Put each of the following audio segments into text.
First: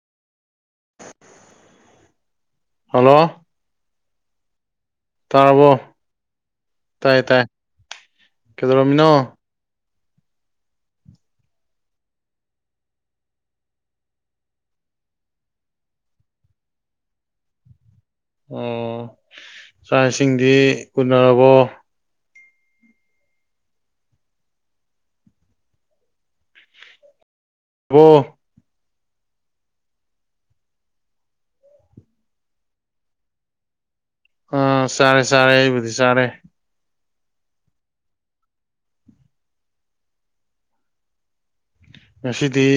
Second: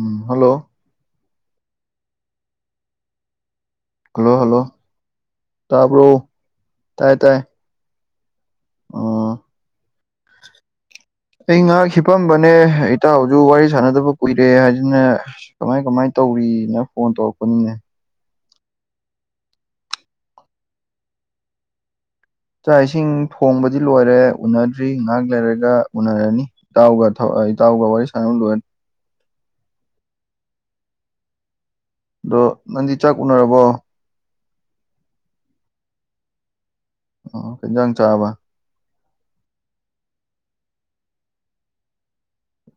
ꯎꯝ hello hello hello hello ꯇꯥꯔꯕꯣ ꯇꯥꯕ꯭ꯔꯣ ꯇꯥꯏ ꯇꯥꯏ ꯀꯩꯗꯧꯔꯝꯃꯤꯅꯣ ꯑꯣ ꯑꯩ ꯉꯥꯏꯍꯥꯛ ꯁꯤꯄꯝꯕꯅꯦ ꯏꯇ ꯍꯧꯁꯨ ꯋꯥꯔꯤ ꯁꯥꯟꯅꯗꯕ ꯀꯨꯏꯔꯦ ꯍꯥꯏꯗꯅ ꯀꯃꯥꯏ ꯀꯃꯥꯏ ꯇꯧꯔꯤꯅ ꯐꯣꯟ ꯇꯧꯔꯛꯄꯅꯤꯅꯦ ꯆꯥꯏꯁꯤꯡꯗꯤ ꯎꯨꯅꯔꯕꯣ ꯆꯥꯛ ꯏꯁꯤꯡ ꯊꯣꯡꯕꯗꯤ ꯂꯣꯏꯔꯦ ꯎꯅꯗ꯭ꯔꯤ ꯉꯥꯏꯍꯥꯛ ꯂꯩꯔꯒ ꯎꯅꯔꯅꯤ ꯏꯇꯥꯎꯒ ꯏꯇꯥꯎꯒ ꯋꯥꯔꯤ ꯑꯣ ꯁꯥꯟꯅꯕꯅ ꯂꯣꯏꯔꯒ ꯑꯗꯣ ꯅꯪꯗꯤ ꯆꯥꯛ ꯎꯅꯔꯕꯣ ꯑꯥ ꯆꯥꯔꯦ ꯆꯥꯔꯦ ꯑꯩꯕꯨꯗꯤ ꯆꯥꯔꯦ ꯑꯣ ꯀꯩ ꯌꯦꯟꯁꯥꯡ ꯆꯔꯕ ꯉꯁꯤꯗꯤ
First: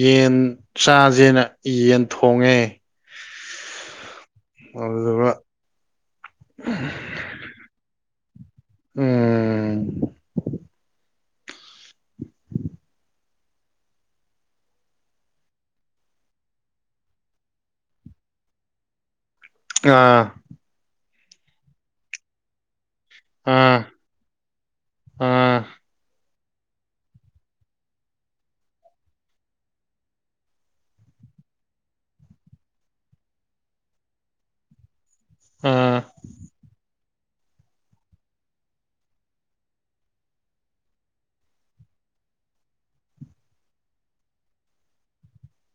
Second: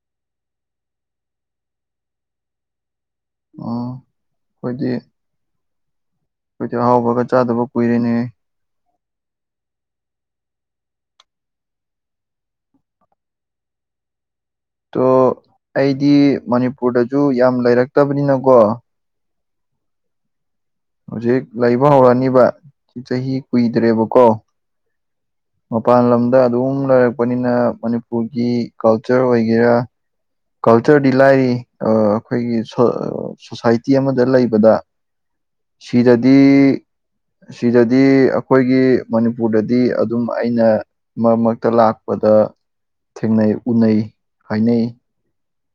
ꯌꯦꯟ ꯆꯥꯥꯁꯦꯅ ꯌꯦꯟ ꯊꯣꯡꯉꯦ ꯑꯣ ꯑꯩꯈꯣꯏꯗꯤ ꯑꯗꯨꯗꯨꯒ ꯑꯩꯈꯣꯏꯗꯤ ꯑꯍꯥꯎꯕꯒ ꯆꯥꯗꯕ ꯀꯨꯏꯔꯤꯅꯦ ꯎꯝ ꯇꯣ ꯑꯩꯗꯤ ꯃꯅꯤꯄꯨꯔꯗꯁꯨ ꯌꯥꯝ ꯂꯩꯔꯛꯇꯕꯅꯤꯅꯀꯣ ꯑꯥ ꯍꯧꯖꯤꯛ ꯂꯩꯕ ꯍꯧꯔꯛꯅꯤꯕ ꯆꯍꯤ ꯑꯥ ꯀꯨꯏꯗ꯭ꯔꯦꯕꯀꯣ ꯑꯥ ꯃꯄꯥꯟ ꯂꯝꯗ ꯑꯗꯨꯝ ꯂꯩꯔꯛꯄꯅꯤꯅ ꯃꯅꯤꯄꯨꯔꯒꯤ ꯀꯜꯆꯔ ꯑꯣꯏꯒꯦꯔꯥ ꯀꯜꯆꯔꯗꯤ ꯂꯥꯏꯔꯤ ꯑꯩꯈꯣꯏꯒꯤ ꯁꯣꯁꯥꯏꯇꯤ ꯑꯃꯗ ꯂꯩꯕꯗ ꯑꯥ ꯁꯤꯗꯗꯤ ꯁꯤꯗꯗꯤ ꯑꯩꯈꯣꯏꯒꯤ ꯃꯅꯤꯄꯨꯔꯗꯗꯤ ꯑꯗꯨꯝ ꯑꯩꯅ ꯃꯔꯛ ꯃꯔꯛꯇ ꯂꯥꯛꯄꯗ ꯊꯦꯡꯅꯩ ꯎꯅꯩ ꯍꯥꯏꯅꯩ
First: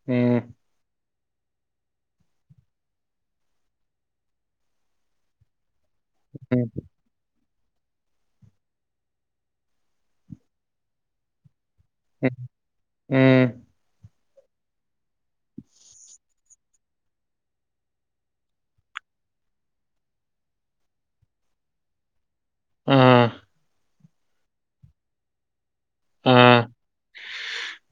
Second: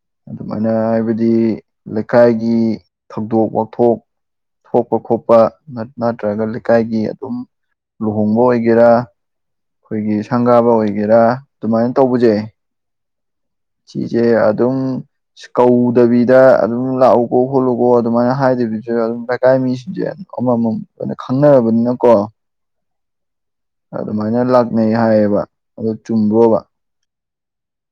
ꯎꯝ ꯑꯗꯨꯃꯥꯏꯅ ꯍꯥꯏꯕꯗꯤ ꯂꯩꯀꯥꯏꯒꯤ ꯊꯧꯗꯣꯛ ꯋꯥꯊꯣꯛ ꯊꯣꯛꯄ ꯈꯣꯠꯄ ꯅꯠꯇ꯭ꯔꯒ ꯎꯝ ꯂꯩꯀꯥꯏꯒꯤ ꯑꯗꯨꯝ ꯂꯨꯍꯣꯡꯕ ꯑꯣꯏꯒꯦꯔꯥ ꯑꯩꯈꯣꯏꯒꯤ ꯁꯪꯒꯥꯕ ꯑꯣꯏꯒꯦꯔꯥ ꯑꯗꯨꯃꯥꯏꯅ ꯎꯝ ꯁꯤꯆꯦ ꯑꯗꯨꯝ ꯀꯧꯗꯕꯤꯗ ꯑꯗꯨꯝ ꯂꯥꯛꯎꯀꯣ ꯈꯣꯠꯂꯨꯀꯣ ꯑꯗꯨꯃꯥꯏꯅ ꯍꯥꯏꯗꯕꯤꯗ ꯑꯗꯨꯝ ꯂꯩꯀꯥꯏ ꯃꯤꯁꯤꯡꯁꯦ ꯑꯃꯃꯝ ꯑꯣꯏꯅ ꯈꯪꯅꯔꯕꯅꯤꯅꯀꯣ ꯎꯥꯝ ꯑꯗꯨꯃꯥꯏꯅ ꯂꯥꯛꯅꯩ ꯍꯥꯏꯌꯦꯕ ꯑꯗꯨ ꯆꯨꯝꯕ꯭ꯔꯣꯕ ꯑꯥ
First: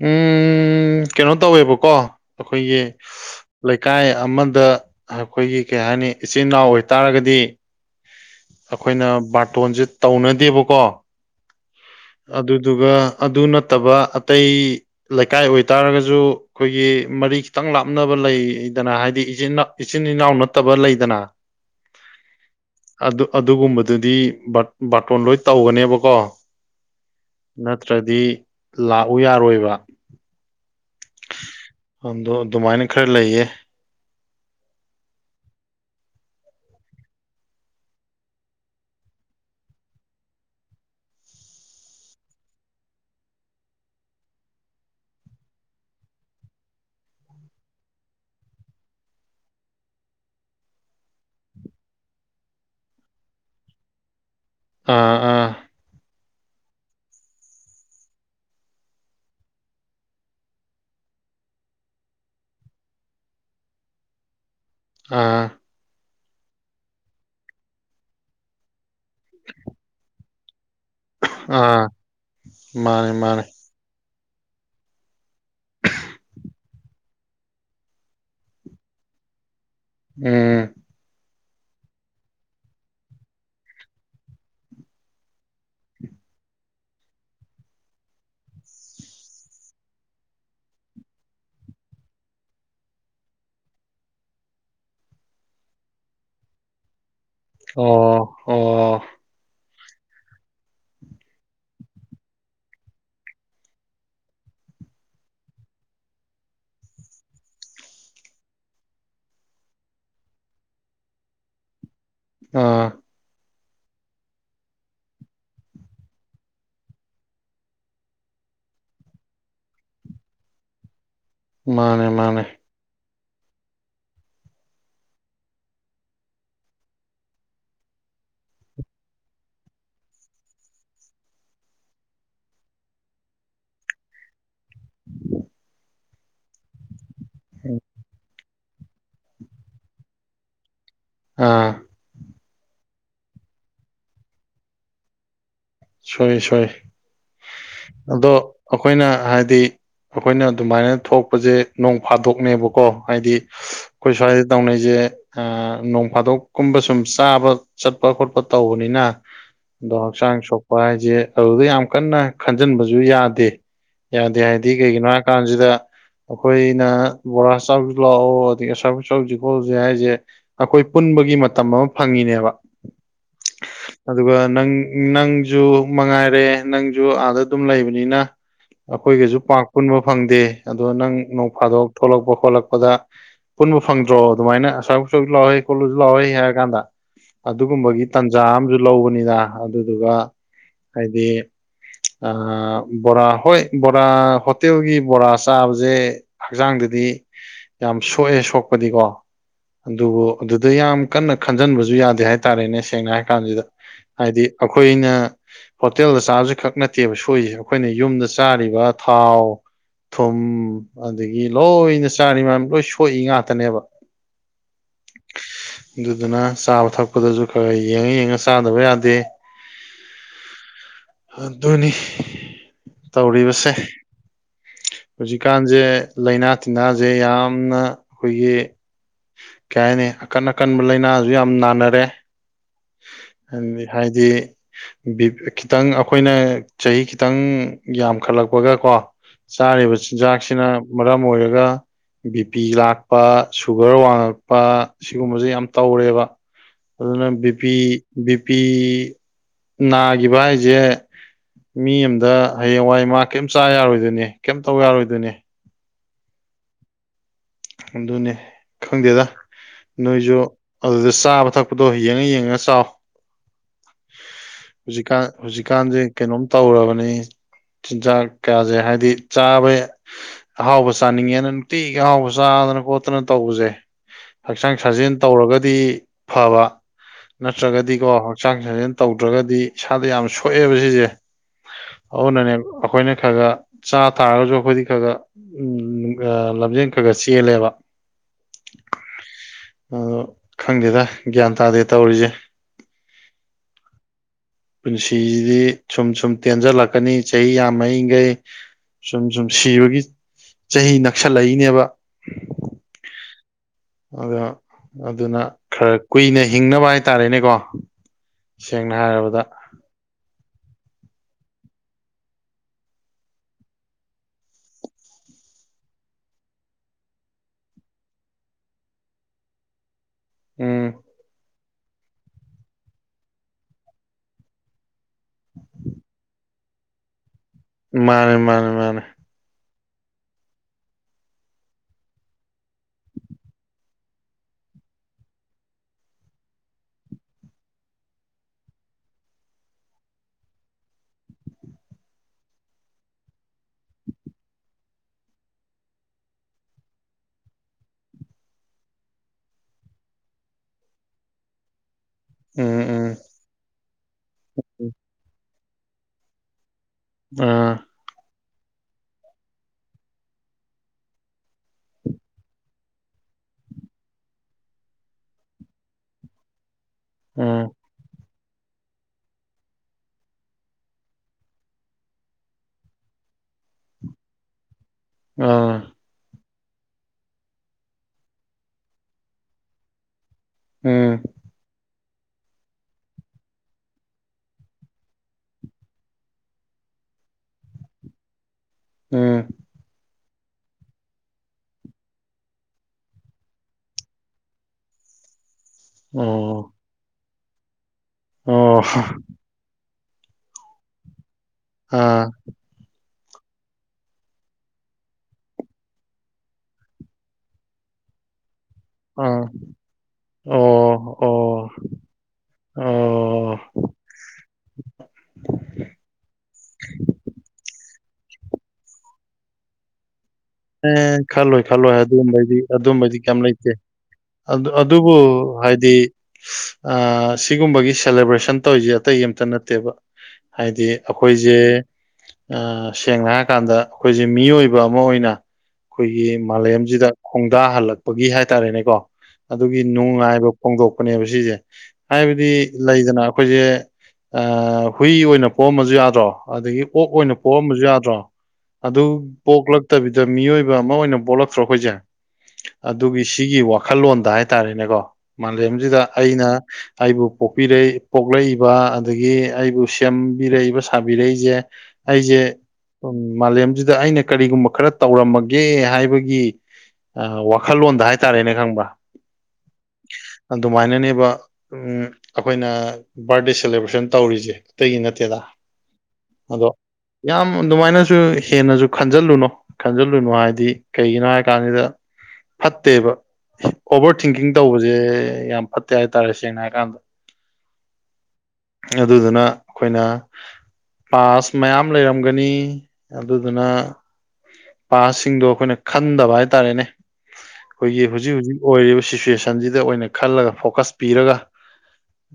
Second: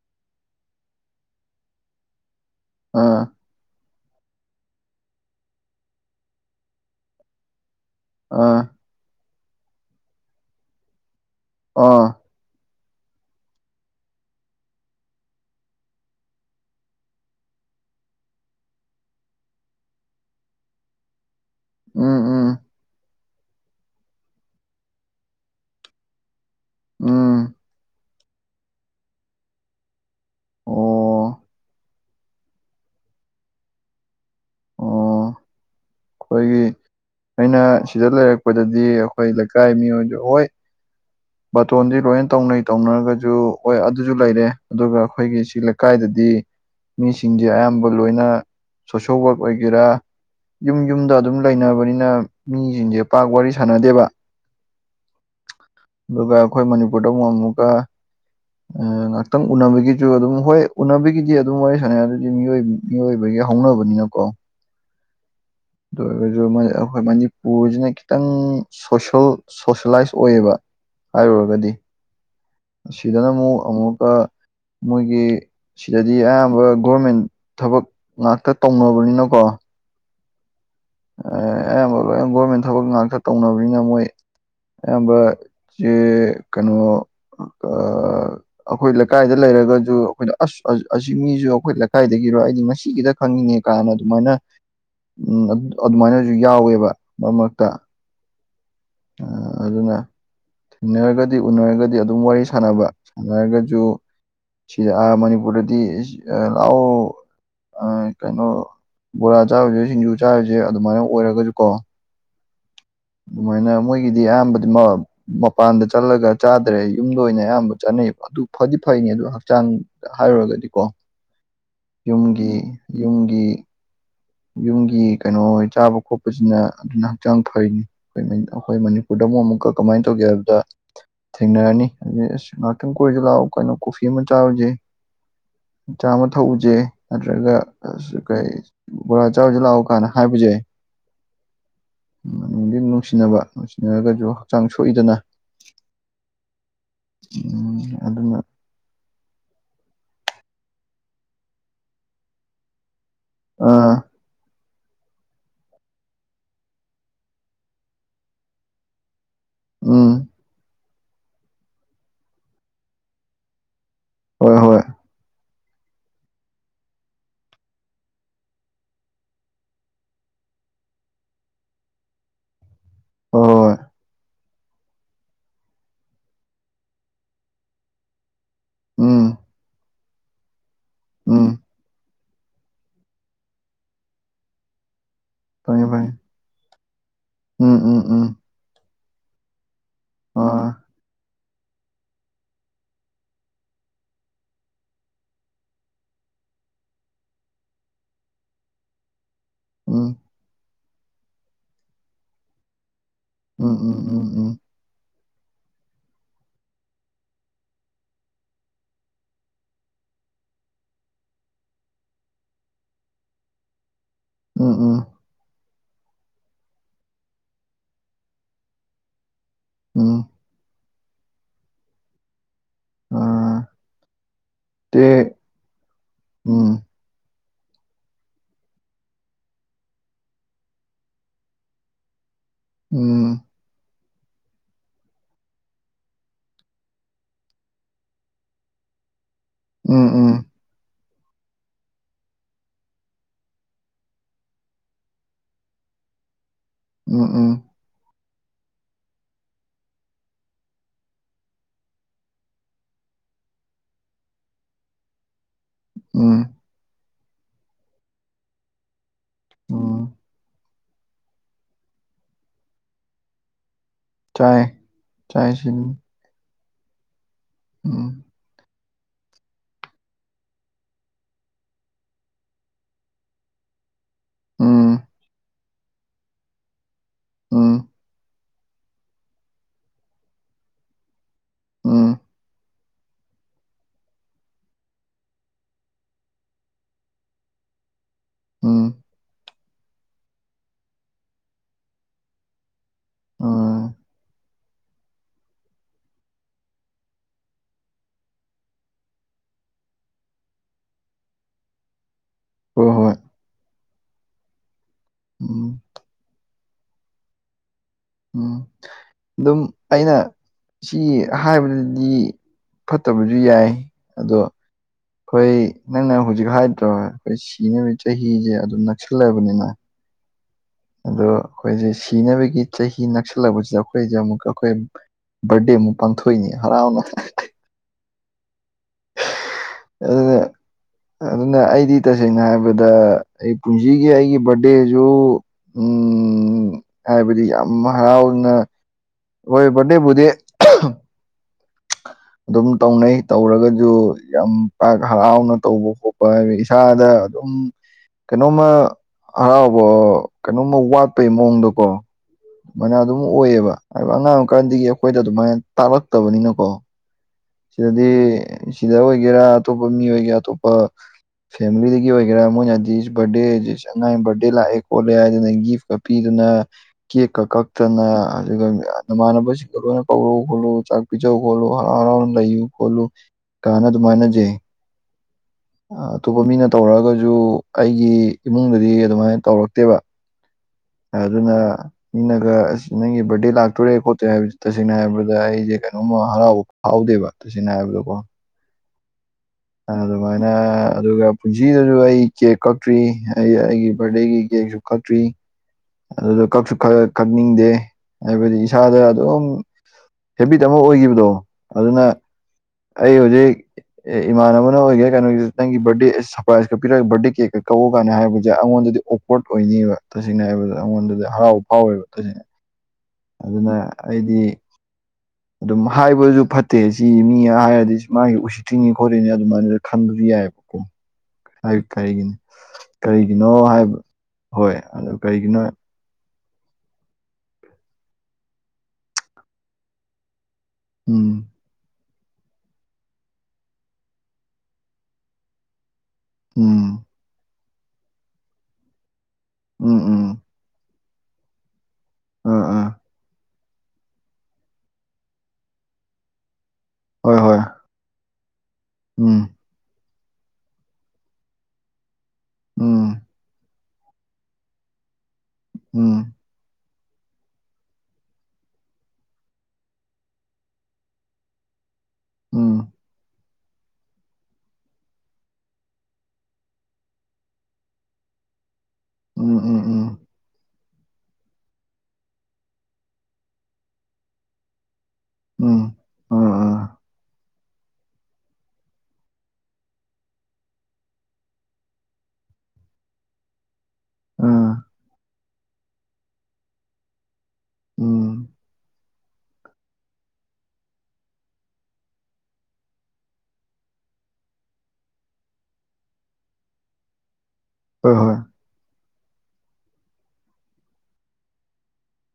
ꯎꯝ ꯀꯩꯅꯣ ꯇꯧꯋꯦꯕꯀꯣ ꯑꯩꯈꯣꯏꯒꯤ ꯑꯥ ꯂꯩꯀꯥꯏ ꯑꯃꯗ ꯑꯩꯈꯣꯏꯒꯤ ꯀꯩ ꯍꯥꯏꯅꯤ ꯏꯆꯤꯟ ꯏꯅꯥꯎ ꯑꯣꯏꯇꯥꯔꯒꯗꯤ ꯑꯝ ꯑꯩꯈꯣꯏꯅ ꯕꯥꯔꯇꯣꯟꯁꯦ ꯇꯧꯅꯗꯦꯕꯀꯣ ꯑꯥ ꯑꯗꯨꯗꯨꯒ ꯑꯗꯨ ꯅꯠꯇꯕ ꯑꯇꯩ ꯂꯩꯀꯥꯏ ꯑꯣꯏꯇꯥꯔꯒꯁꯨ ꯑꯩꯈꯣꯏꯒꯤ ꯃꯔꯤ ꯈꯤꯇꯪ ꯂꯥꯞꯅꯕ ꯂꯩꯗꯅ ꯍꯥꯏꯗꯤ ꯏꯆꯤꯟꯅꯥ ꯏꯆꯤꯟ ꯏꯅꯥꯎ ꯅꯠꯇꯕ ꯂꯩꯗꯅ ꯎꯝ ꯎꯝ ꯑꯗꯨ ꯑꯗꯨꯒꯨꯝꯕꯗꯨꯗꯤ ꯕꯥꯔꯇꯣꯟ ꯂꯣꯏ ꯇꯧꯒꯅꯦꯕꯀꯣ ꯎꯝ ꯅꯠꯇ꯭ꯔꯗꯤ ꯂꯥꯛꯎ ꯌꯥꯔꯣꯏꯕ ꯑꯣ ꯑꯗꯣ ꯑꯗꯨꯃꯥꯏꯅ ꯈꯔ ꯂꯩꯌꯦ ꯑꯣ ꯑꯩꯈꯣꯏꯒꯤ ꯑꯩꯅ ꯁꯤꯗ ꯂꯩꯔꯛꯄꯗꯗꯤ ꯑꯩꯈꯣꯏ ꯂꯩꯀꯥꯏ ꯃꯤꯑꯣꯏ ꯂꯣꯏ [inaudible] ꯕꯇꯣꯟꯗꯤ ꯂꯣꯏꯅ ꯇꯧꯅꯩ ꯇꯧꯅꯔꯒꯁꯨ ꯑꯣꯏ ꯑꯗꯨꯁꯨ ꯂꯩꯔꯦ ꯑꯗꯨꯒ ꯑꯩꯈꯣꯏꯒꯤ ꯁꯤ ꯂꯩꯀꯥꯏꯗꯗꯤ ꯃꯤꯁꯤꯡꯁꯦ ꯑꯌꯥꯝꯕ ꯂꯣꯏꯅ ꯁꯣꯁꯦꯜ ꯋꯔꯛ ꯑꯣꯏꯒꯦꯔꯥ ꯌꯨꯝ ꯌꯨꯝꯗ ꯑꯗꯨꯝ ꯂꯩꯅꯕꯅꯤꯅ ꯃꯤꯁꯤꯡꯁꯦ ꯄꯥꯛ ꯋꯥꯔꯤ ꯁꯥꯟꯅꯗꯦꯕ ꯑꯥ ꯑꯥ ꯑꯗꯨꯒ ꯑꯩꯈꯣꯏ ꯃꯅꯤꯄꯨꯔꯗ ꯑꯃꯨꯛ ꯑꯃꯨꯛꯀ ꯎꯝ ꯉꯥꯛꯇꯪ ꯎꯅꯕꯒꯤꯁꯨ ꯑꯗꯨꯝ ꯍꯣꯏ ꯎꯅꯕꯒꯤꯗꯤ ꯑꯗꯨꯝ ꯋꯥꯔꯤ ꯁꯥꯟꯅꯩ ꯑꯗꯨꯗꯤ ꯃꯤꯑꯣꯏ ꯃꯤꯑꯣꯏꯕꯒꯤ ꯍꯧꯅꯕꯅꯤꯅꯀꯣ ꯑ ꯑꯗꯨ ꯑꯣꯏꯔꯁꯨ ꯑꯩꯈꯣꯏ ꯃꯅꯤꯄꯨꯔꯁꯤꯅ ꯈꯤꯇꯪ ꯁꯣꯁꯦꯜ ꯁꯣꯁꯦꯂꯥꯏꯁ ꯑꯣꯏꯌꯦꯕ ꯍꯥꯏꯔꯨꯔꯒꯗꯤ ꯑꯥ ꯃꯥꯅꯦ ꯑꯁꯤꯗꯅ ꯃꯥꯅꯦ ꯑꯃꯨꯛ ꯑꯃꯨꯛꯀ ꯃꯣꯏꯒꯤ ꯁꯤꯗꯗꯤ ꯑꯌꯥꯝꯕ ꯒꯣꯔꯃꯦꯟ ꯊꯕꯛ ꯉꯥꯛꯇ ꯇꯧꯅꯕꯅꯤꯅꯀꯣ ꯎꯝ ꯑꯌꯥꯝꯕ ꯂꯣꯏꯅ ꯒꯣꯔꯃꯦꯟ ꯊꯕꯛ ꯉꯥꯛꯇ ꯇꯧꯅꯕꯅꯤꯅ ꯃꯣꯏ ꯑꯌꯥꯝꯕ ꯁꯦ ꯀꯩꯅꯣ ꯑꯥ ꯑꯩꯈꯣꯏ ꯂꯩꯀꯥꯏꯗ ꯂꯩꯔꯒꯁꯨ ꯑꯩꯈꯣꯏ ꯑꯁ ꯑꯁꯤ ꯃꯤꯁꯨ ꯑꯩꯈꯣꯏ ꯂꯩꯀꯥꯏꯗꯒꯤꯔꯣ ꯑꯩꯗꯤ ꯉꯁꯤꯒꯤꯗ ꯈꯪꯅꯤꯡꯉꯦ ꯀꯥꯏꯅ ꯑꯗꯨꯃꯥꯏꯅ ꯎ ꯑꯗꯨꯃꯥꯏꯅꯁꯨ ꯌꯥꯎꯋꯦꯕ ꯃꯔꯛ ꯃꯔꯛꯇ ꯑꯣ ꯍꯣ ꯑꯣ ꯑꯗꯨꯅ ꯎꯅꯔꯒꯗꯤ ꯎꯅꯔꯒꯗꯤ ꯑꯗꯨꯝ ꯋꯥꯔꯤ ꯁꯥꯟꯅꯕ ꯁꯥꯟꯅꯔꯒꯁꯨ ꯁꯤ ꯑꯥ ꯃꯅꯤꯄꯨꯔꯗꯗꯤ ꯂꯛꯑꯣ ꯀꯩꯅꯣ ꯕꯣꯔꯥ ꯆꯥꯔꯨꯁꯦ ꯁꯤꯡꯖꯨ ꯆꯥꯔꯨꯁꯦ ꯑꯗꯨꯃꯥꯏꯅ ꯑꯣꯏꯔꯒꯁꯨ ꯀꯣ ꯑꯥ ꯑꯗꯨꯃꯥꯏꯅ ꯃꯣꯏꯒꯤꯗꯤ ꯑꯌꯥꯝꯕ ꯑꯗꯨꯃꯛ ꯃꯄꯥꯟꯗ ꯆꯠꯂꯒ ꯆꯥꯗ꯭ꯔꯦ ꯌꯨꯝꯗ ꯑꯣꯏꯅ ꯑꯌꯥꯝꯕ ꯆꯠꯅꯩꯕ ꯑꯗꯨ ꯐꯗꯤ ꯐꯩꯅꯤ ꯑꯗꯨ ꯍꯛꯆꯥꯡ ꯍꯥꯏꯔꯨꯔꯒꯗꯤꯀꯣ ꯃꯥꯅꯦ ꯃꯥꯅꯦ ꯌꯨꯝꯒꯤ ꯌꯨꯝꯒꯤ ꯌꯨꯝꯒꯤ ꯀꯩꯅꯣ ꯑꯣꯏ ꯆꯥꯕ ꯈꯣꯠꯄꯁꯤꯅ ꯑꯗꯨꯅ ꯍꯛꯆꯥꯡ ꯐꯔꯤꯅꯤ ꯑꯩꯈꯣꯏ ꯃꯅꯤꯄꯨꯔꯗ ꯑꯃꯨꯛ ꯑꯃꯨꯛꯀ ꯀꯃꯥꯏꯅ ꯇꯧꯒꯦ ꯍꯥꯏꯕꯗ ꯊꯦꯡꯅꯔꯅꯤ ꯑ ꯑꯁ ꯉꯥꯛꯇꯪ ꯀꯣꯏꯗ ꯂꯥꯛꯑꯣ ꯀꯩꯅꯣ ꯀꯣꯐꯤ ꯑꯃ ꯆꯥꯔꯨꯁꯤ ꯆꯥ ꯑꯃ ꯊꯥꯛꯎꯁꯦ ꯅꯠꯇ꯭ꯔꯒ ꯀꯩ ꯕꯣꯔꯥ ꯆꯥꯔꯨꯁꯦ ꯂꯥꯛꯑꯣ ꯀꯥꯏꯅ ꯍꯥꯏꯕꯁꯦ ꯑꯥ ꯅꯨꯡꯗꯤ ꯅꯨꯡꯁꯤꯅꯕ ꯅꯨꯡꯁꯤꯅꯔꯒꯁꯨ ꯍꯛꯆꯥꯡ ꯁꯣꯛꯏꯗꯅ ꯁꯣꯏ ꯁꯣꯏ ꯑꯗꯣ ꯑꯗꯨꯅ ꯑꯩꯈꯣꯏꯅ ꯍꯥꯏꯗꯤ ꯑꯩꯈꯣꯏꯅ ꯑꯗꯨꯃꯥꯏꯅ ꯊꯣꯛꯄꯁꯦ ꯅꯣꯡ ꯐꯥꯗꯣꯛꯅꯦꯕꯀꯣ ꯍꯥꯏꯗꯤ ꯑ ꯑꯩꯈꯣꯏ ꯁ꯭ꯋꯥꯏꯗ ꯇꯧꯅꯩꯁꯦ ꯑ ꯅꯣꯡ ꯐꯥꯗꯣꯛꯀꯨꯝꯕ ꯁꯨꯝ ꯆꯥꯕ ꯆꯠꯄ ꯈꯣꯠꯄ ꯇꯧꯕꯅꯤꯅ ꯑꯗꯣ ꯎꯝ ꯍꯛꯆꯥꯡ ꯁꯣꯛꯄ ꯍꯥꯏꯁꯦ ꯑꯗꯨꯗ ꯌꯥꯝ ꯀꯟꯅ ꯈꯟꯖꯤꯟꯕꯁꯨ ꯌꯥꯗꯦ ꯌꯥꯗꯦ ꯍꯣꯏ ꯍꯥꯏꯔꯗꯤ ꯍꯣꯏ ꯀꯩꯒꯤꯅꯣ ꯍꯥꯏꯔ ꯀꯥꯟꯁꯤꯗ ꯑꯩꯈꯣꯏꯅ ꯕꯣꯔꯥ ꯆꯥꯎꯁꯤ ꯂꯥꯛꯑꯣ ꯑꯗꯒꯤ ꯑꯁꯥꯋꯥꯏ ꯆꯠꯂꯨꯁꯤ ꯈꯣꯠꯂꯩꯖꯤ ꯍꯥꯏꯁꯦ ꯑꯩꯈꯣꯏ ꯄꯨꯟꯕꯒꯤ ꯃꯇꯝ ꯑꯃ ꯐꯪꯉꯤꯅꯦꯕ ꯍꯣꯏ ꯍꯣꯏ ꯑꯗꯨꯒ ꯅꯪ ꯅꯪ ꯨꯁꯨ ꯃꯉꯥꯏꯔꯦ ꯅꯪꯁꯨ ꯑꯥꯗ ꯑꯗꯨꯝ ꯂꯩꯕꯅꯤꯅ ꯎꯝ ꯑꯩꯈꯣꯏꯒꯁꯨ ꯄꯥꯛ ꯄꯨꯟꯕ ꯐꯪꯗꯦ ꯑꯗꯣ ꯅꯪ ꯎꯝ ꯅꯣꯡ ꯐꯥꯗꯣꯛ ꯊꯣꯛꯂꯛꯄ ꯈꯣꯠꯂꯛꯄꯗ ꯄꯨꯟꯕ ꯐꯪꯗ꯭ꯔꯣ ꯑꯗꯨꯃꯥꯏꯅ [unintelligible] ꯆꯧꯖꯤ ꯂꯥꯎꯍꯦ ꯐꯪꯉꯦ ꯈꯣꯠꯂꯨꯖꯤ ꯐꯪꯉꯦ ꯂꯥꯎꯍꯦ ꯍꯥꯏꯔ ꯀꯥꯟꯗ ꯎꯝ ꯎꯝ ꯑꯗꯨꯒꯨꯝꯕꯒꯤ ꯎꯝ ꯇꯥꯟꯖꯥ ꯑꯝꯖꯨ ꯂꯧꯕꯅꯤꯅ ꯑꯗꯨꯗꯨꯒ ꯑ ꯍꯥꯏꯗꯤ ꯑꯥ ꯕꯣꯔꯥ ꯍꯣꯏ ꯕꯣꯔꯥ ꯍꯣꯇꯦꯜꯒꯤ ꯕꯣꯔꯥ ꯆꯥꯕꯖꯦ ꯍꯛꯆꯥꯡꯗꯗꯤ ꯌꯥꯝ ꯁꯣꯛꯑꯦ ꯁꯣꯛꯄꯗꯤꯀꯣ ꯎꯝ ꯑꯗꯨꯕꯨ ꯑꯗꯨꯗ ꯌꯥꯝ ꯀꯟꯅ ꯈꯟꯖꯟꯕꯖꯨ ꯌꯥꯗꯦ ꯍꯥꯏꯇꯥꯔꯦꯅꯦ ꯁꯦꯡꯅ ꯍꯥꯏ ꯀꯥꯟꯖꯤꯗ ꯎꯝ ꯎꯝ ꯎꯝ ꯍꯥꯏꯗꯤ ꯎꯝ ꯑꯩꯈꯣꯏꯅ ꯍꯣꯇꯦꯜꯗ ꯆꯥꯕꯖꯦ ꯈꯛ ꯅꯠꯇꯦꯕ ꯁꯣꯛꯏꯖꯦ ꯑꯩꯈꯣꯏꯅ ꯌꯨꯝꯗ ꯆꯥꯔꯤꯕ ꯊꯥꯎ ꯊꯨꯝ ꯑꯗꯒꯤ ꯂꯣꯏꯅ ꯆꯥꯔꯤ ꯃꯌꯥꯝ ꯂꯣꯏ ꯁꯣꯛꯏ ꯉꯥꯛꯇꯅꯦꯕ ꯎꯝ ꯎꯝ ꯑꯗꯨꯗꯨꯅ ꯆꯥꯕ ꯊꯛꯄꯗꯖꯨ ꯈꯔ ꯌꯦꯡꯉ ꯌꯦꯡꯉ ꯆꯥꯗꯕ ꯌꯥꯗꯦ ꯎꯝ ꯑꯗꯨꯅꯤ ꯇꯧꯔꯤꯕꯁꯦ ꯇꯦꯛ ꯀꯥꯟꯖꯦ ꯂꯥꯏꯅꯥ ꯇꯤꯟꯅꯥꯖꯦ ꯌꯥꯝꯅ ꯑꯩꯈꯣꯏꯒꯤ ꯀꯩꯍꯥꯏꯅꯤ ꯑꯀꯟ ꯑꯀꯟꯕ ꯂꯩꯅꯖꯨ ꯌꯥꯝ ꯅꯥꯅꯔꯦ ꯎꯝ ꯍꯟꯗꯤ ꯍꯥꯏꯗꯤ ꯕꯤ ꯈꯤꯇꯪ ꯑꯩꯈꯣꯏꯅ ꯆꯍꯤ ꯈꯤꯇꯪ ꯌꯥꯝꯈꯠꯂꯛꯄꯒ ꯀꯣ ꯎꯝ ꯆꯥꯔꯤꯕ ꯎꯝ ꯆꯤꯟꯖꯥꯛꯁꯤꯅ ꯃꯔꯝ ꯑꯣꯏꯔꯒ ꯕꯤ ꯄꯤ ꯂꯥꯛꯄ ꯁꯨꯒꯔ ꯋꯥꯡꯉꯛꯄ ꯁꯤꯒꯨꯝꯕꯖꯦ ꯌꯥꯝ ꯇꯧꯔꯦꯕ ꯑꯗꯨꯅ ꯎꯝ ꯎꯝ ꯕꯤꯄꯤ ꯕꯤꯄꯤ ꯅꯥꯒꯤꯕ ꯍꯥꯏꯖꯦ ꯃꯤ ꯑꯝꯗ ꯍꯌꯦꯡꯋꯥꯏ ꯃꯥ ꯀꯩꯝ ꯆꯥ ꯌꯥꯔꯣꯏꯗꯣꯏꯅꯤ ꯀꯩꯝ ꯇꯧ ꯌꯥꯔꯣꯏꯗꯣꯏꯅꯤ ꯎꯝ ꯑꯗꯨꯅꯦ ꯈꯪꯗꯦꯗꯥ ꯎꯝ ꯅꯣꯏꯖꯨ ꯑꯗꯨꯗ ꯆꯥꯕ ꯊꯛꯄꯗꯣ ꯌꯦꯡꯉ ꯌꯦꯡꯉ ꯆꯥꯎ ꯆꯥꯏ ꯍꯧꯖꯤꯛꯀꯥꯟ ꯆꯥꯏ ꯁꯤ ꯎꯝ ꯍꯧꯖꯤꯛꯀꯥꯟꯖꯦ ꯀꯩꯅꯣꯝ ꯇꯧꯔꯕꯅꯤ ꯆꯤꯟꯖꯥꯛ ꯀꯌꯥꯖꯤ ꯍꯥꯏꯗꯤ ꯆꯥꯕꯤ ꯑꯍꯥꯎꯕ ꯆꯥꯅꯤꯡꯉꯦꯅ ꯅꯨꯡꯇꯤꯒꯤ ꯑꯍꯥꯎꯕ ꯆꯥꯗꯅ ꯈꯣꯠꯇꯅ ꯇꯧꯕꯖꯦ ꯍꯛꯆꯥꯡ ꯎꯝ ꯁꯥꯖꯦꯟ ꯇꯧꯔꯒꯗꯤ ꯐꯕ ꯎꯝ ꯅꯠꯇ꯭ꯔꯒꯗꯤꯀꯣ ꯍꯛꯆꯥꯡ ꯁꯥꯖꯦꯟ ꯇꯧꯗ꯭ꯔꯒꯗꯤ ꯏꯁꯥꯗ ꯌꯥꯝ ꯁꯣꯛꯑꯦꯕ ꯁꯤꯖꯦ ꯎꯝ ꯑꯗꯨꯅꯅꯦ ꯑꯩꯈꯣꯏꯅ ꯈꯔ ꯈꯔ ꯆꯥ ꯇꯥꯔꯒꯖꯨ ꯑꯩꯈꯣꯏꯗꯤ ꯈꯔ ꯈꯔ ꯎꯝ ꯑꯥ ꯂꯝꯖꯦꯟ ꯈꯔ ꯈꯔ ꯆꯦꯜꯂꯦꯕ ꯎꯝ ꯑ ꯈꯪꯗꯦꯗ ꯒ꯭ꯌꯥꯟ ꯇꯥꯗꯦ ꯇꯧꯔꯤꯖꯦ ꯎꯝ ꯄꯨꯟꯁꯤꯖꯤꯗꯤ ꯁꯨꯝ ꯁꯨꯝ ꯇꯦꯟꯖꯜꯂꯛꯀꯅꯤ ꯆꯍꯤ ꯌꯥꯝꯃꯛꯏꯒꯩ ꯁꯨꯝ ꯁꯨꯝ ꯁꯤꯕꯒꯤ ꯆꯍꯤ ꯅꯛꯁꯜꯂꯛꯏꯅꯦꯕ ꯍꯣꯏ ꯍꯣꯏ ꯑꯗꯣ ꯑꯗꯨꯅ ꯎꯝ ꯈꯔ ꯀꯨꯏꯅ ꯍꯤꯡꯅꯕ ꯍꯥꯏꯇꯥꯔꯦꯅꯦꯀꯣ ꯎꯝ ꯁꯦꯡꯅ ꯍꯥꯏꯔꯕꯗ ꯑꯗꯨꯝ ꯑꯩꯅ ꯁꯤ ꯍꯥꯏꯕꯗꯗꯤ ꯐꯠꯇꯕꯖꯨ ꯌꯥꯏ ꯑꯗꯣ ꯑꯩꯈꯣꯏ ꯅꯪꯅ ꯍꯧꯖꯤꯛ ꯍꯥꯏꯗ꯭ꯔꯣ ꯁꯤꯅꯕ ꯆꯍꯤꯖꯦ ꯑꯗꯨꯝ ꯅꯛꯁꯤꯜꯂꯛꯑꯕꯅꯤꯅ ꯎꯝ ꯑꯗꯣ ꯑꯩꯈꯣꯏꯖꯦ ꯁꯤꯅꯕꯒꯤ ꯆꯍꯤ ꯅꯛꯁꯜꯂꯛꯄꯁꯤꯗ ꯑꯩꯈꯣꯏꯖꯦ ꯑꯃꯨꯛꯀ ꯑꯩꯈꯣꯏ ꯕꯥꯔꯠꯗꯦ ꯑꯃꯨꯛ ꯄꯥꯡꯊꯣꯛꯏꯅꯤ ꯍꯔꯥꯎꯅ ꯃꯥꯅꯦ ꯃꯥꯅꯦ ꯃꯥꯅꯦ ꯑꯗꯨ [unintelligible] ꯑꯗꯨꯅ ꯑꯩꯗꯤ ꯇꯁꯦꯡꯅ ꯍꯥꯏꯕꯗ ꯑꯩ ꯄꯨꯟꯁꯤꯒꯤ ꯑꯩꯒꯤ ꯕꯥꯔꯠꯗꯦꯖꯨ ꯎꯝ ꯍꯥꯏꯕꯗꯤ ꯌꯥꯝ ꯍꯔꯥꯎꯅ ꯍꯣꯏ ꯕꯥꯔꯠꯗꯦꯕꯨꯗꯤ ꯑꯗꯨꯝ ꯇꯧꯅꯩ ꯇꯧꯔꯒꯖꯨ ꯌꯥꯝ ꯄꯥꯛ ꯍꯔꯥꯎꯅ ꯇꯧꯕ ꯈꯣꯠꯄ ꯍꯥꯏꯕ ꯏꯁꯥꯗ ꯑꯗꯨꯝ, ꯀꯩꯅꯣꯝꯃ ꯍꯔꯥꯎꯕ ꯀꯩꯅꯣꯝꯃ ꯋꯥꯠꯄꯒꯤ ꯃꯑꯣꯡꯗꯀꯣ꯫ ꯎꯝ ꯎꯝ ꯑꯣꯏꯌꯦꯕ ꯍꯥꯏꯕ ꯑꯉꯥꯡꯀꯥꯟꯗꯒꯤ ꯑꯩꯈꯣꯏꯗ ꯑꯗꯨꯃꯥꯏꯅ ꯇꯥꯛꯂꯛꯇꯕꯅꯤꯅꯀꯣ, ꯑ ꯁꯤꯗꯗꯤ ꯁꯤꯗ ꯑꯣꯏꯒꯦꯔꯥ ꯑꯇꯣꯞꯄ ꯃꯤ ꯑꯣꯏꯒꯦꯔꯥ ꯑꯇꯣꯞꯄ, ꯐꯦꯃꯤꯂꯤꯗꯒꯤ ꯑꯣꯏꯒꯦꯔꯥ ꯃꯣꯏꯅꯗꯤ ꯕꯥꯔꯗꯦꯖꯤꯁ ꯑꯉꯥꯡꯒꯤ ꯕꯥꯔꯗꯦ ꯂꯥꯛꯑꯦ ꯈꯣꯠꯂꯦ ꯍꯥꯏꯗꯅ ꯒꯤꯐ ꯀ ꯄꯤꯗꯨꯅ ꯀꯦꯛꯀ ꯎꯝ ꯀꯛꯇꯅ ꯑꯗꯨꯒ ꯅꯃꯥꯟꯅꯕꯁꯤꯡꯒ ꯂꯣꯏꯅ ꯀꯧꯔꯨ ꯈꯣꯠꯂꯨ ꯆꯥꯛ ꯄꯤꯖꯧ ꯈꯣꯠꯂꯨ ꯍꯔꯥꯎ ꯍꯔꯥꯎ, ꯂꯩꯨ ꯀꯣꯂꯨ ꯀꯅ ꯑꯗꯨꯃꯥꯏꯅꯖꯦ [unintelligible] ꯑꯥ ꯑꯥ ꯑꯇꯣꯞꯄ ꯃꯤꯅ ꯇꯧꯔꯛꯑꯒꯁꯨ ꯑꯩꯒꯤ ꯏꯃꯨꯡꯗꯗꯤ ꯑꯗꯨꯃꯥꯏꯅ ꯇꯧꯔꯛꯇꯦꯕ꯫ ꯎꯝ ꯑꯗꯨꯅ ꯃꯤꯅꯒ ꯑꯁ ꯅꯪꯒꯤ ꯕꯥꯔꯗꯦ ꯂꯥꯛꯇꯣꯔꯦ ꯈꯣꯠꯇꯣꯔꯦ ꯍꯥꯏꯕꯁꯤ ꯇꯁꯦꯡꯅ ꯍꯥꯏꯕꯗ ꯑꯩꯁꯦ ꯀꯩꯅꯣꯝꯃ ꯍꯔꯥꯎꯕ ꯐꯥꯎꯗꯦꯕ꯫ ꯇꯁꯦꯡꯅ ꯍꯥꯏꯕꯗꯥꯀꯣ꯫ ꯎꯝ ꯑꯗꯨꯃꯥꯏꯅ ꯑꯗꯨꯒ ꯄꯨꯟꯁꯤꯗꯁꯨ ꯑꯩ ꯀꯦꯛ ꯀꯛꯇ꯭ꯔꯤ ꯑꯩ ꯑꯩꯒꯤ ꯕꯥꯔꯗꯦꯒꯤ ꯀꯦꯛꯁꯨ, ꯀꯛꯇꯔꯤ ꯑꯗꯨꯁꯨ ꯑꯣ ꯀꯛꯁꯨ ꯀꯛꯅꯤꯡꯗꯦ ꯍꯥꯏꯕꯗꯤ ꯑꯣ ꯏꯁꯥꯗ ꯑꯗꯨꯝ, ꯍꯦꯕꯤꯠ ꯑꯃ ꯑꯣꯏꯈꯤꯕꯗꯣ ꯑꯗꯨꯅ ꯑꯥ ꯑꯩ ꯍꯧꯖꯤꯛ, ꯑꯦ ꯏꯃꯥꯟꯅꯕꯅ ꯑꯣꯏꯒꯦꯔꯥ ꯀꯩꯅꯣꯒꯤꯗ ꯅꯪꯒꯤ ꯕꯥꯔꯗꯦ ꯁꯔꯄ꯭ꯔꯥꯏꯁꯀ ꯄꯤꯔꯒ ꯕꯥꯔꯗꯦ ꯀꯦꯛꯀ ꯀꯛꯎ ꯀꯥꯟꯅ ꯍꯥꯏꯕꯁꯦ ꯑꯩꯉꯣꯟꯗꯗꯤ, ꯑꯥ ꯑꯣꯞꯄꯔꯗ ꯑꯣꯏꯅꯤꯕ ꯇꯁꯦꯡꯅ ꯍꯥꯏꯕꯗ ꯑꯣ ꯑꯩꯉꯣꯟꯗꯗꯤ ꯍꯔꯥꯎꯕ ꯑꯣ ꯐꯥꯎꯔꯣꯏꯕ ꯇꯁꯦꯡꯅ꯫ ꯑꯣ ꯑꯗꯨꯅ ꯑꯩꯗꯤ, ꯑꯗꯨꯝ ꯍꯥꯏꯕꯁꯨ ꯐꯠꯇꯦ ꯁꯤ ꯃꯤ ꯍꯥꯏꯔꯗꯤ ꯃꯥꯒꯤ ꯎꯁꯤꯠꯇ꯭ꯔꯤꯅꯤ ꯈꯣꯠꯇꯔꯤꯅꯤ ꯑꯗꯨꯃꯥꯏꯅꯗ ꯈꯟꯕꯁꯨ ꯌꯥꯏꯕ꯫ ꯑꯦ, ꯈꯜꯂꯣꯏ ꯈꯜꯂꯣꯏ ꯑꯗꯨꯝꯕꯗꯤ ꯑꯗꯨꯝꯕꯗꯤ ꯀꯦꯝ ꯀꯔꯤꯒꯤꯅꯣ ꯂꯩꯇꯦ꯫ ꯍꯥꯏꯕ ꯑꯗꯨ ꯍꯣꯏ ꯑꯗꯨꯕꯨ ꯀꯔꯤꯒꯤꯅꯣ ꯍꯥꯏꯗꯤ, ꯑ ꯁꯤꯒꯨꯝꯕꯒꯤ ꯁꯦꯂꯦꯕ꯭ꯔꯦꯁꯟ ꯇꯧꯔꯤꯁꯦ ꯑꯇꯩ ꯑꯝꯇ ꯅꯠꯇꯦꯕ, ꯍꯥꯏꯗꯤ ꯎꯝ ꯑꯩꯈꯣꯏꯁꯦ, ꯁꯦꯡꯅ ꯍꯥꯏꯔꯀꯥꯟꯗ ꯑꯩꯈꯣꯏꯁꯦ ꯃꯤꯑꯣꯏꯕ ꯑꯃ ꯑꯣꯏꯅ ꯑꯩꯈꯣꯏꯒꯤ ꯎꯝ ꯃꯥꯂꯦꯝꯁꯤꯗ ꯈꯣꯡꯗꯥ ꯍꯜꯂꯛꯄꯒꯤ ꯍꯥꯏꯇꯥꯔꯦꯅꯦꯀꯣ ꯑꯗꯨꯒꯤ ꯎꯝ ꯎꯝ ꯅꯨꯡꯉꯥꯏꯕ ꯍꯣꯡꯗꯣꯛꯄꯅꯦꯕ ꯁꯤꯁꯦ ꯍꯥꯏꯕꯗꯤ ꯑꯥ ꯑꯥ ꯂꯩꯗꯅ ꯑꯩꯈꯣꯏꯁꯦ ꯑꯥ ꯍꯨꯏ ꯑꯣꯏꯅ ꯄꯣꯛꯑꯝꯕꯁꯨ ꯌꯥꯗ꯭ꯔꯣ, ꯑꯗꯒꯤ ꯑꯣꯛ ꯑꯣꯏꯅ ꯍꯣꯏ ꯍꯣꯏ ꯄꯣꯛꯑꯝꯕꯁꯨ ꯌꯥꯗ꯭ꯔꯣ? ꯑꯗꯨ ꯎꯝ ꯄꯣꯛꯂꯛꯇꯕꯤꯗ ꯃꯤꯑꯣꯏꯕ ꯑꯃ ꯑꯣꯏꯅ ꯄꯣꯛꯂꯛꯇ꯭ꯔꯣ ꯑꯩꯈꯣꯏꯁꯦ꯫ ꯎꯝ ꯑꯗꯨꯒꯤ ꯁꯤꯒꯤ ꯋꯥꯈꯜꯂꯣꯟꯗ ꯍꯥꯏꯇꯥꯔꯦꯅꯦꯀꯣ ꯃꯥꯂꯦꯝꯁꯤꯗ ꯎꯝ ꯑꯩꯅ, ꯑꯩꯕꯨ ꯄꯣꯛꯄꯤꯔꯛꯏ ꯄꯣꯛꯂꯛꯏꯕ ꯑꯗꯒꯤ ꯑꯩꯕꯨ ꯁꯦꯝꯕꯤꯔꯛꯏꯕ ꯁꯥꯕꯤꯔꯛꯏꯁꯦ, ꯑꯩꯁꯦ ꯎꯝ ꯃꯥꯂꯦꯝꯁꯤꯗ ꯑꯩꯅ ꯀꯔꯤꯒꯨꯝꯕ ꯈꯔ ꯇꯧꯔꯝꯃꯒꯦ ꯍꯥꯏꯕꯒꯤ ꯋꯥꯈꯜꯂꯣꯟꯗ ꯍꯥꯏꯇꯥꯔꯦꯅꯦ ꯈꯪꯕ꯭ꯔꯥ꯫ ꯎꯝ ꯎꯝ ꯎꯝ ꯑꯗꯨꯃꯥꯏꯅꯅꯦꯕ ꯎꯝ ꯑꯩꯈꯣꯏꯅ ꯕꯥꯔꯗꯦ ꯁꯦꯂꯦꯕ꯭ꯔꯦꯁꯟ ꯇꯧꯔꯤꯁꯦ ꯑꯇꯩꯒꯤ ꯅꯠꯇꯦ ꯎꯝ ꯑꯥ ꯑꯗꯣ ꯑꯥ ꯌꯥꯝ ꯑꯗꯨꯃꯥꯏꯅꯁꯨ ꯍꯦꯟꯅꯁꯨ ꯈꯟꯖꯜꯂꯨꯅꯨ꯫ ꯈꯟꯖꯤꯜꯂꯨꯅꯨ ꯍꯥꯏꯗꯤ ꯀꯩꯒꯤꯅꯣ ꯍꯥꯏ ꯀꯥꯟꯁꯤꯗ ꯐꯠꯇꯦꯕ꯫ ꯑꯣꯚꯔ ꯊꯤꯡꯀꯤꯡ ꯑꯥ ꯇꯧꯕꯁꯦ ꯌꯥꯝ ꯐꯠꯇꯦ ꯍꯥꯏꯇꯥꯔꯦ ꯁꯦꯡꯅ ꯍꯥꯏ ꯀꯥꯟꯗ꯫ ꯎꯝ ꯑꯗꯨꯗꯨꯅ ꯑꯩꯈꯣꯏꯅ, ꯄꯥꯁ ꯃꯌꯥꯝ ꯂꯩꯔꯝꯒꯅꯤ ꯑꯗꯨꯗꯨꯅ ꯄꯥꯁꯁꯤꯡꯗꯣ ꯑꯩꯈꯣꯏꯅ ꯈꯟꯗꯕ ꯍꯥꯏꯇꯥꯔꯦꯅꯦ ꯑꯩꯈꯣꯏꯒꯤ ꯍꯣꯏ ꯍꯧꯖꯤꯛ ꯍꯣꯏ ꯍꯧꯖꯤꯛ, ꯑꯣꯏꯔꯤꯕ ꯁꯤꯆꯨꯋꯦꯁꯟꯁꯤꯗ ꯑꯣꯏꯅ ꯈꯜꯂꯒ ꯐꯣꯀꯁ ꯄꯤꯔꯒ꯫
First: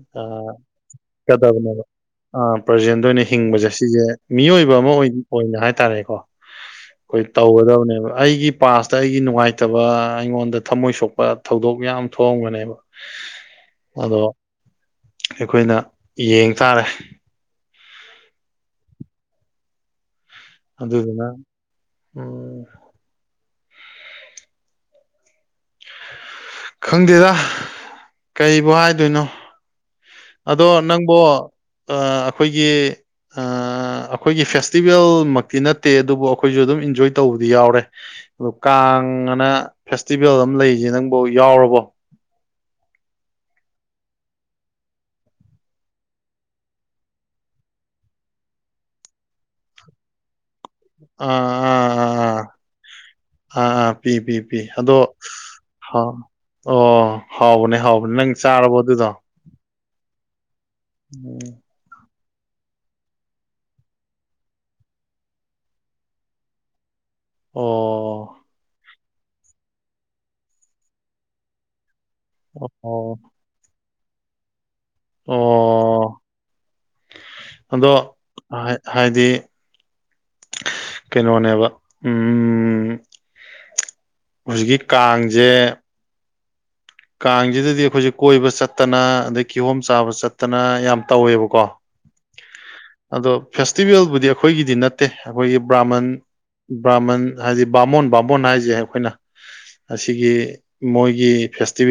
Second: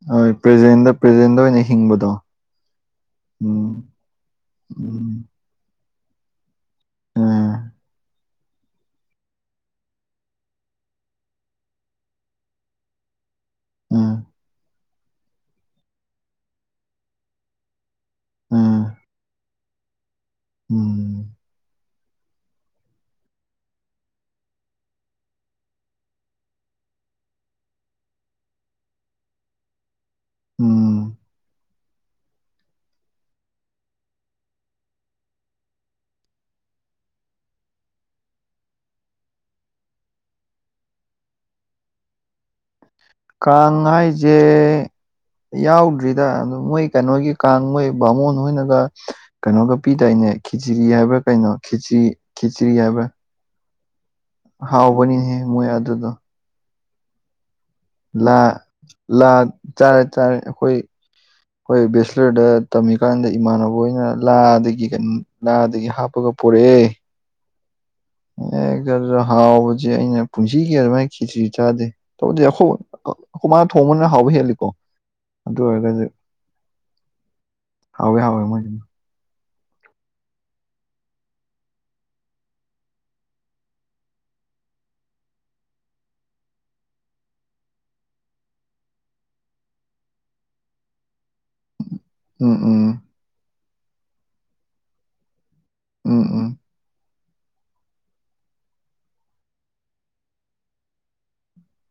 ꯍꯣꯏ ꯄ꯭ꯔꯖꯦꯟꯗ ꯄ꯭ꯔꯖꯦꯟꯗ ꯑꯣꯏꯅ ꯍꯤꯡꯕꯗꯣ ꯑ ꯄ꯭ꯔꯖꯦꯟꯗ ꯑꯣꯏꯅ ꯍꯤꯡꯕꯁꯦ ꯎꯝ ꯁꯤꯁꯦ ꯃꯤꯑꯣꯏꯕ ꯑꯃ ꯎꯝ ꯑꯣꯏꯅ ꯍꯥꯏꯇꯥꯔꯦꯀꯣ ꯈꯣꯏ ꯑꯥ ꯇꯧꯒꯗꯕꯅꯦꯕ ꯑꯩꯒꯤ ꯄꯥꯁꯇ ꯑꯩꯒꯤ ꯅꯨꯡꯉꯥꯏꯇꯕ ꯑꯩꯉꯣꯟꯗ ꯊꯃꯣꯏ ꯁꯣꯛꯄ ꯊꯧꯗꯣꯛ ꯌꯥꯝ ꯊꯣꯛꯑꯝꯒꯕꯅꯦꯕ꯫ ꯑꯥ ꯑꯗꯣ ꯑꯩꯈꯣꯏꯅ ꯌꯦꯡ ꯇꯥꯔꯦ꯫ ꯎꯝ ꯑꯗꯨꯗꯨꯅ ꯎꯝ ꯎꯝ ꯈꯪꯗꯦꯗ ꯀꯩꯕꯨ ꯍꯥꯏꯗꯣꯏꯅꯣ ꯑꯗꯣ ꯅꯪꯕꯨ ꯎꯝ ꯑ ꯑꯩꯈꯣꯏꯒꯤ ꯑ ꯑꯩꯈꯣꯏꯒꯤ ꯐꯦꯁꯇꯤꯚꯦꯜ ꯃꯛꯇꯤ ꯅꯠꯇꯦ ꯑꯗꯨꯕꯨ ꯑꯩꯈꯣꯏꯁꯨ ꯑꯗꯨꯝ ꯏꯟꯖꯣꯏ ꯇꯧꯕꯗꯤ ꯌꯥꯎꯔꯦ ꯑꯗꯨ ꯀꯥꯡ ꯑꯅ ꯐꯦꯁꯇꯤꯚꯦꯜ ꯑꯃ ꯂꯩꯔꯤꯁꯦ ꯅꯪꯕꯣ ꯌꯥꯎꯔꯕꯣ ꯀꯥꯡ ꯍꯥꯏꯖꯦ ꯌꯥꯎꯗ꯭ꯔꯤꯗ ꯑꯗꯨ ꯃꯣꯏ ꯀꯩꯅꯣꯒꯤ ꯀꯥꯡ ꯃꯣꯏ ꯕꯥꯃꯣꯟ ꯍꯣꯏꯅꯒ ꯀꯩꯅꯣꯒ ꯄꯤꯗꯥꯏꯅꯦ ꯈꯤꯆꯔꯤ ꯍꯥꯏꯕ꯭ꯔꯥ ꯑꯥ ꯀꯩꯅꯣ ꯈꯦꯆꯔꯤ ꯑꯥ ꯑꯥ ꯑꯥ ꯈꯦꯆ꯭ꯔꯤ ꯍꯥꯏꯕ꯭ꯔꯥ ꯑꯥ ꯑꯥ ꯄꯤ ꯄꯤ ꯄꯤ ꯑꯗꯣ ꯍꯥꯎꯕꯅꯤꯍꯦ ꯃꯣꯏ ꯑꯗꯨꯗꯣ ꯑꯣ ꯍꯥꯎꯕꯅꯦ ꯍꯥꯎꯕ ꯂꯥ ꯂꯥ ꯆꯥꯔꯦ ꯆꯥꯔꯦ ꯑꯩꯈꯣꯏ ꯎꯝ ꯍꯣꯏ ꯕꯦꯁꯂꯔꯗ ꯇꯝꯃꯤꯀꯥꯟꯗ ꯏꯃꯥꯟꯅꯕ ꯍꯣꯏꯅ ꯂꯥꯗꯒꯤ ꯀ ꯂꯥꯗꯒꯤ ꯍꯥꯞꯄꯒ ꯄꯣꯔꯛꯑꯦ ꯑꯣ ꯑꯦꯛꯗ ꯑꯗꯨꯗ ꯍꯥꯎꯕꯁꯦ ꯑꯩꯅ ꯄꯨꯟꯁꯤꯒꯤ ꯑꯗꯨꯃꯥꯏꯅ ꯈꯤꯆ꯭ꯔꯤ ꯆꯥꯗꯦ ꯇꯧꯕꯨꯗꯤ ꯑꯈꯣ ꯑꯣ ꯑꯩꯈꯣꯏ ꯃꯥꯅ ꯊꯣꯡꯕꯅ ꯍꯥꯎꯕ ꯍꯦꯜꯂꯤꯀꯣ ꯑꯗꯨ ꯑꯣ ꯑꯣꯏꯔꯒꯁꯨ ꯑꯗꯣ ꯍꯥꯎꯋꯦ ꯍꯥꯎꯋꯦ ꯃꯣꯏ [unintelligible] ꯍꯥꯏꯗꯤ ꯀꯩꯅꯣꯅꯦꯕ ꯎꯝ ꯍꯧꯖꯤꯛꯀꯤ ꯀꯥꯡꯖꯦ ꯀꯥꯡꯁꯤꯗꯗꯤ ꯑꯩꯈꯣꯏꯁꯦ ꯀꯣꯏꯕ ꯆꯠꯇꯅ ꯑꯗꯩ ꯀꯤꯍꯣꯝ ꯆꯥꯕ ꯆꯠꯇꯅ ꯌꯥꯝ ꯇꯧꯋꯦꯕꯀꯣ ꯎꯝ ꯎꯝ ꯑꯗꯣ ꯐꯦꯁꯇꯤꯚꯦꯜꯕꯨꯗꯤ ꯑꯩꯈꯣꯏꯒꯤꯗꯤ ꯅꯠꯇꯦ ꯑꯩꯈꯣꯏꯒꯤ ꯕ꯭ꯔꯥꯃꯟ ꯎꯝ ꯎꯝ ꯕ꯭ꯔꯥꯍꯃꯟ ꯍꯥꯏꯗꯤ ꯕꯥꯃꯣꯟ ꯕꯥꯃꯣꯟ ꯍꯥꯏꯁꯦ ꯑꯩꯈꯣꯏꯅ ꯑꯁꯤꯒꯤ ꯃꯣꯏꯒꯤ ꯐꯦꯁꯇꯤꯚꯦꯜ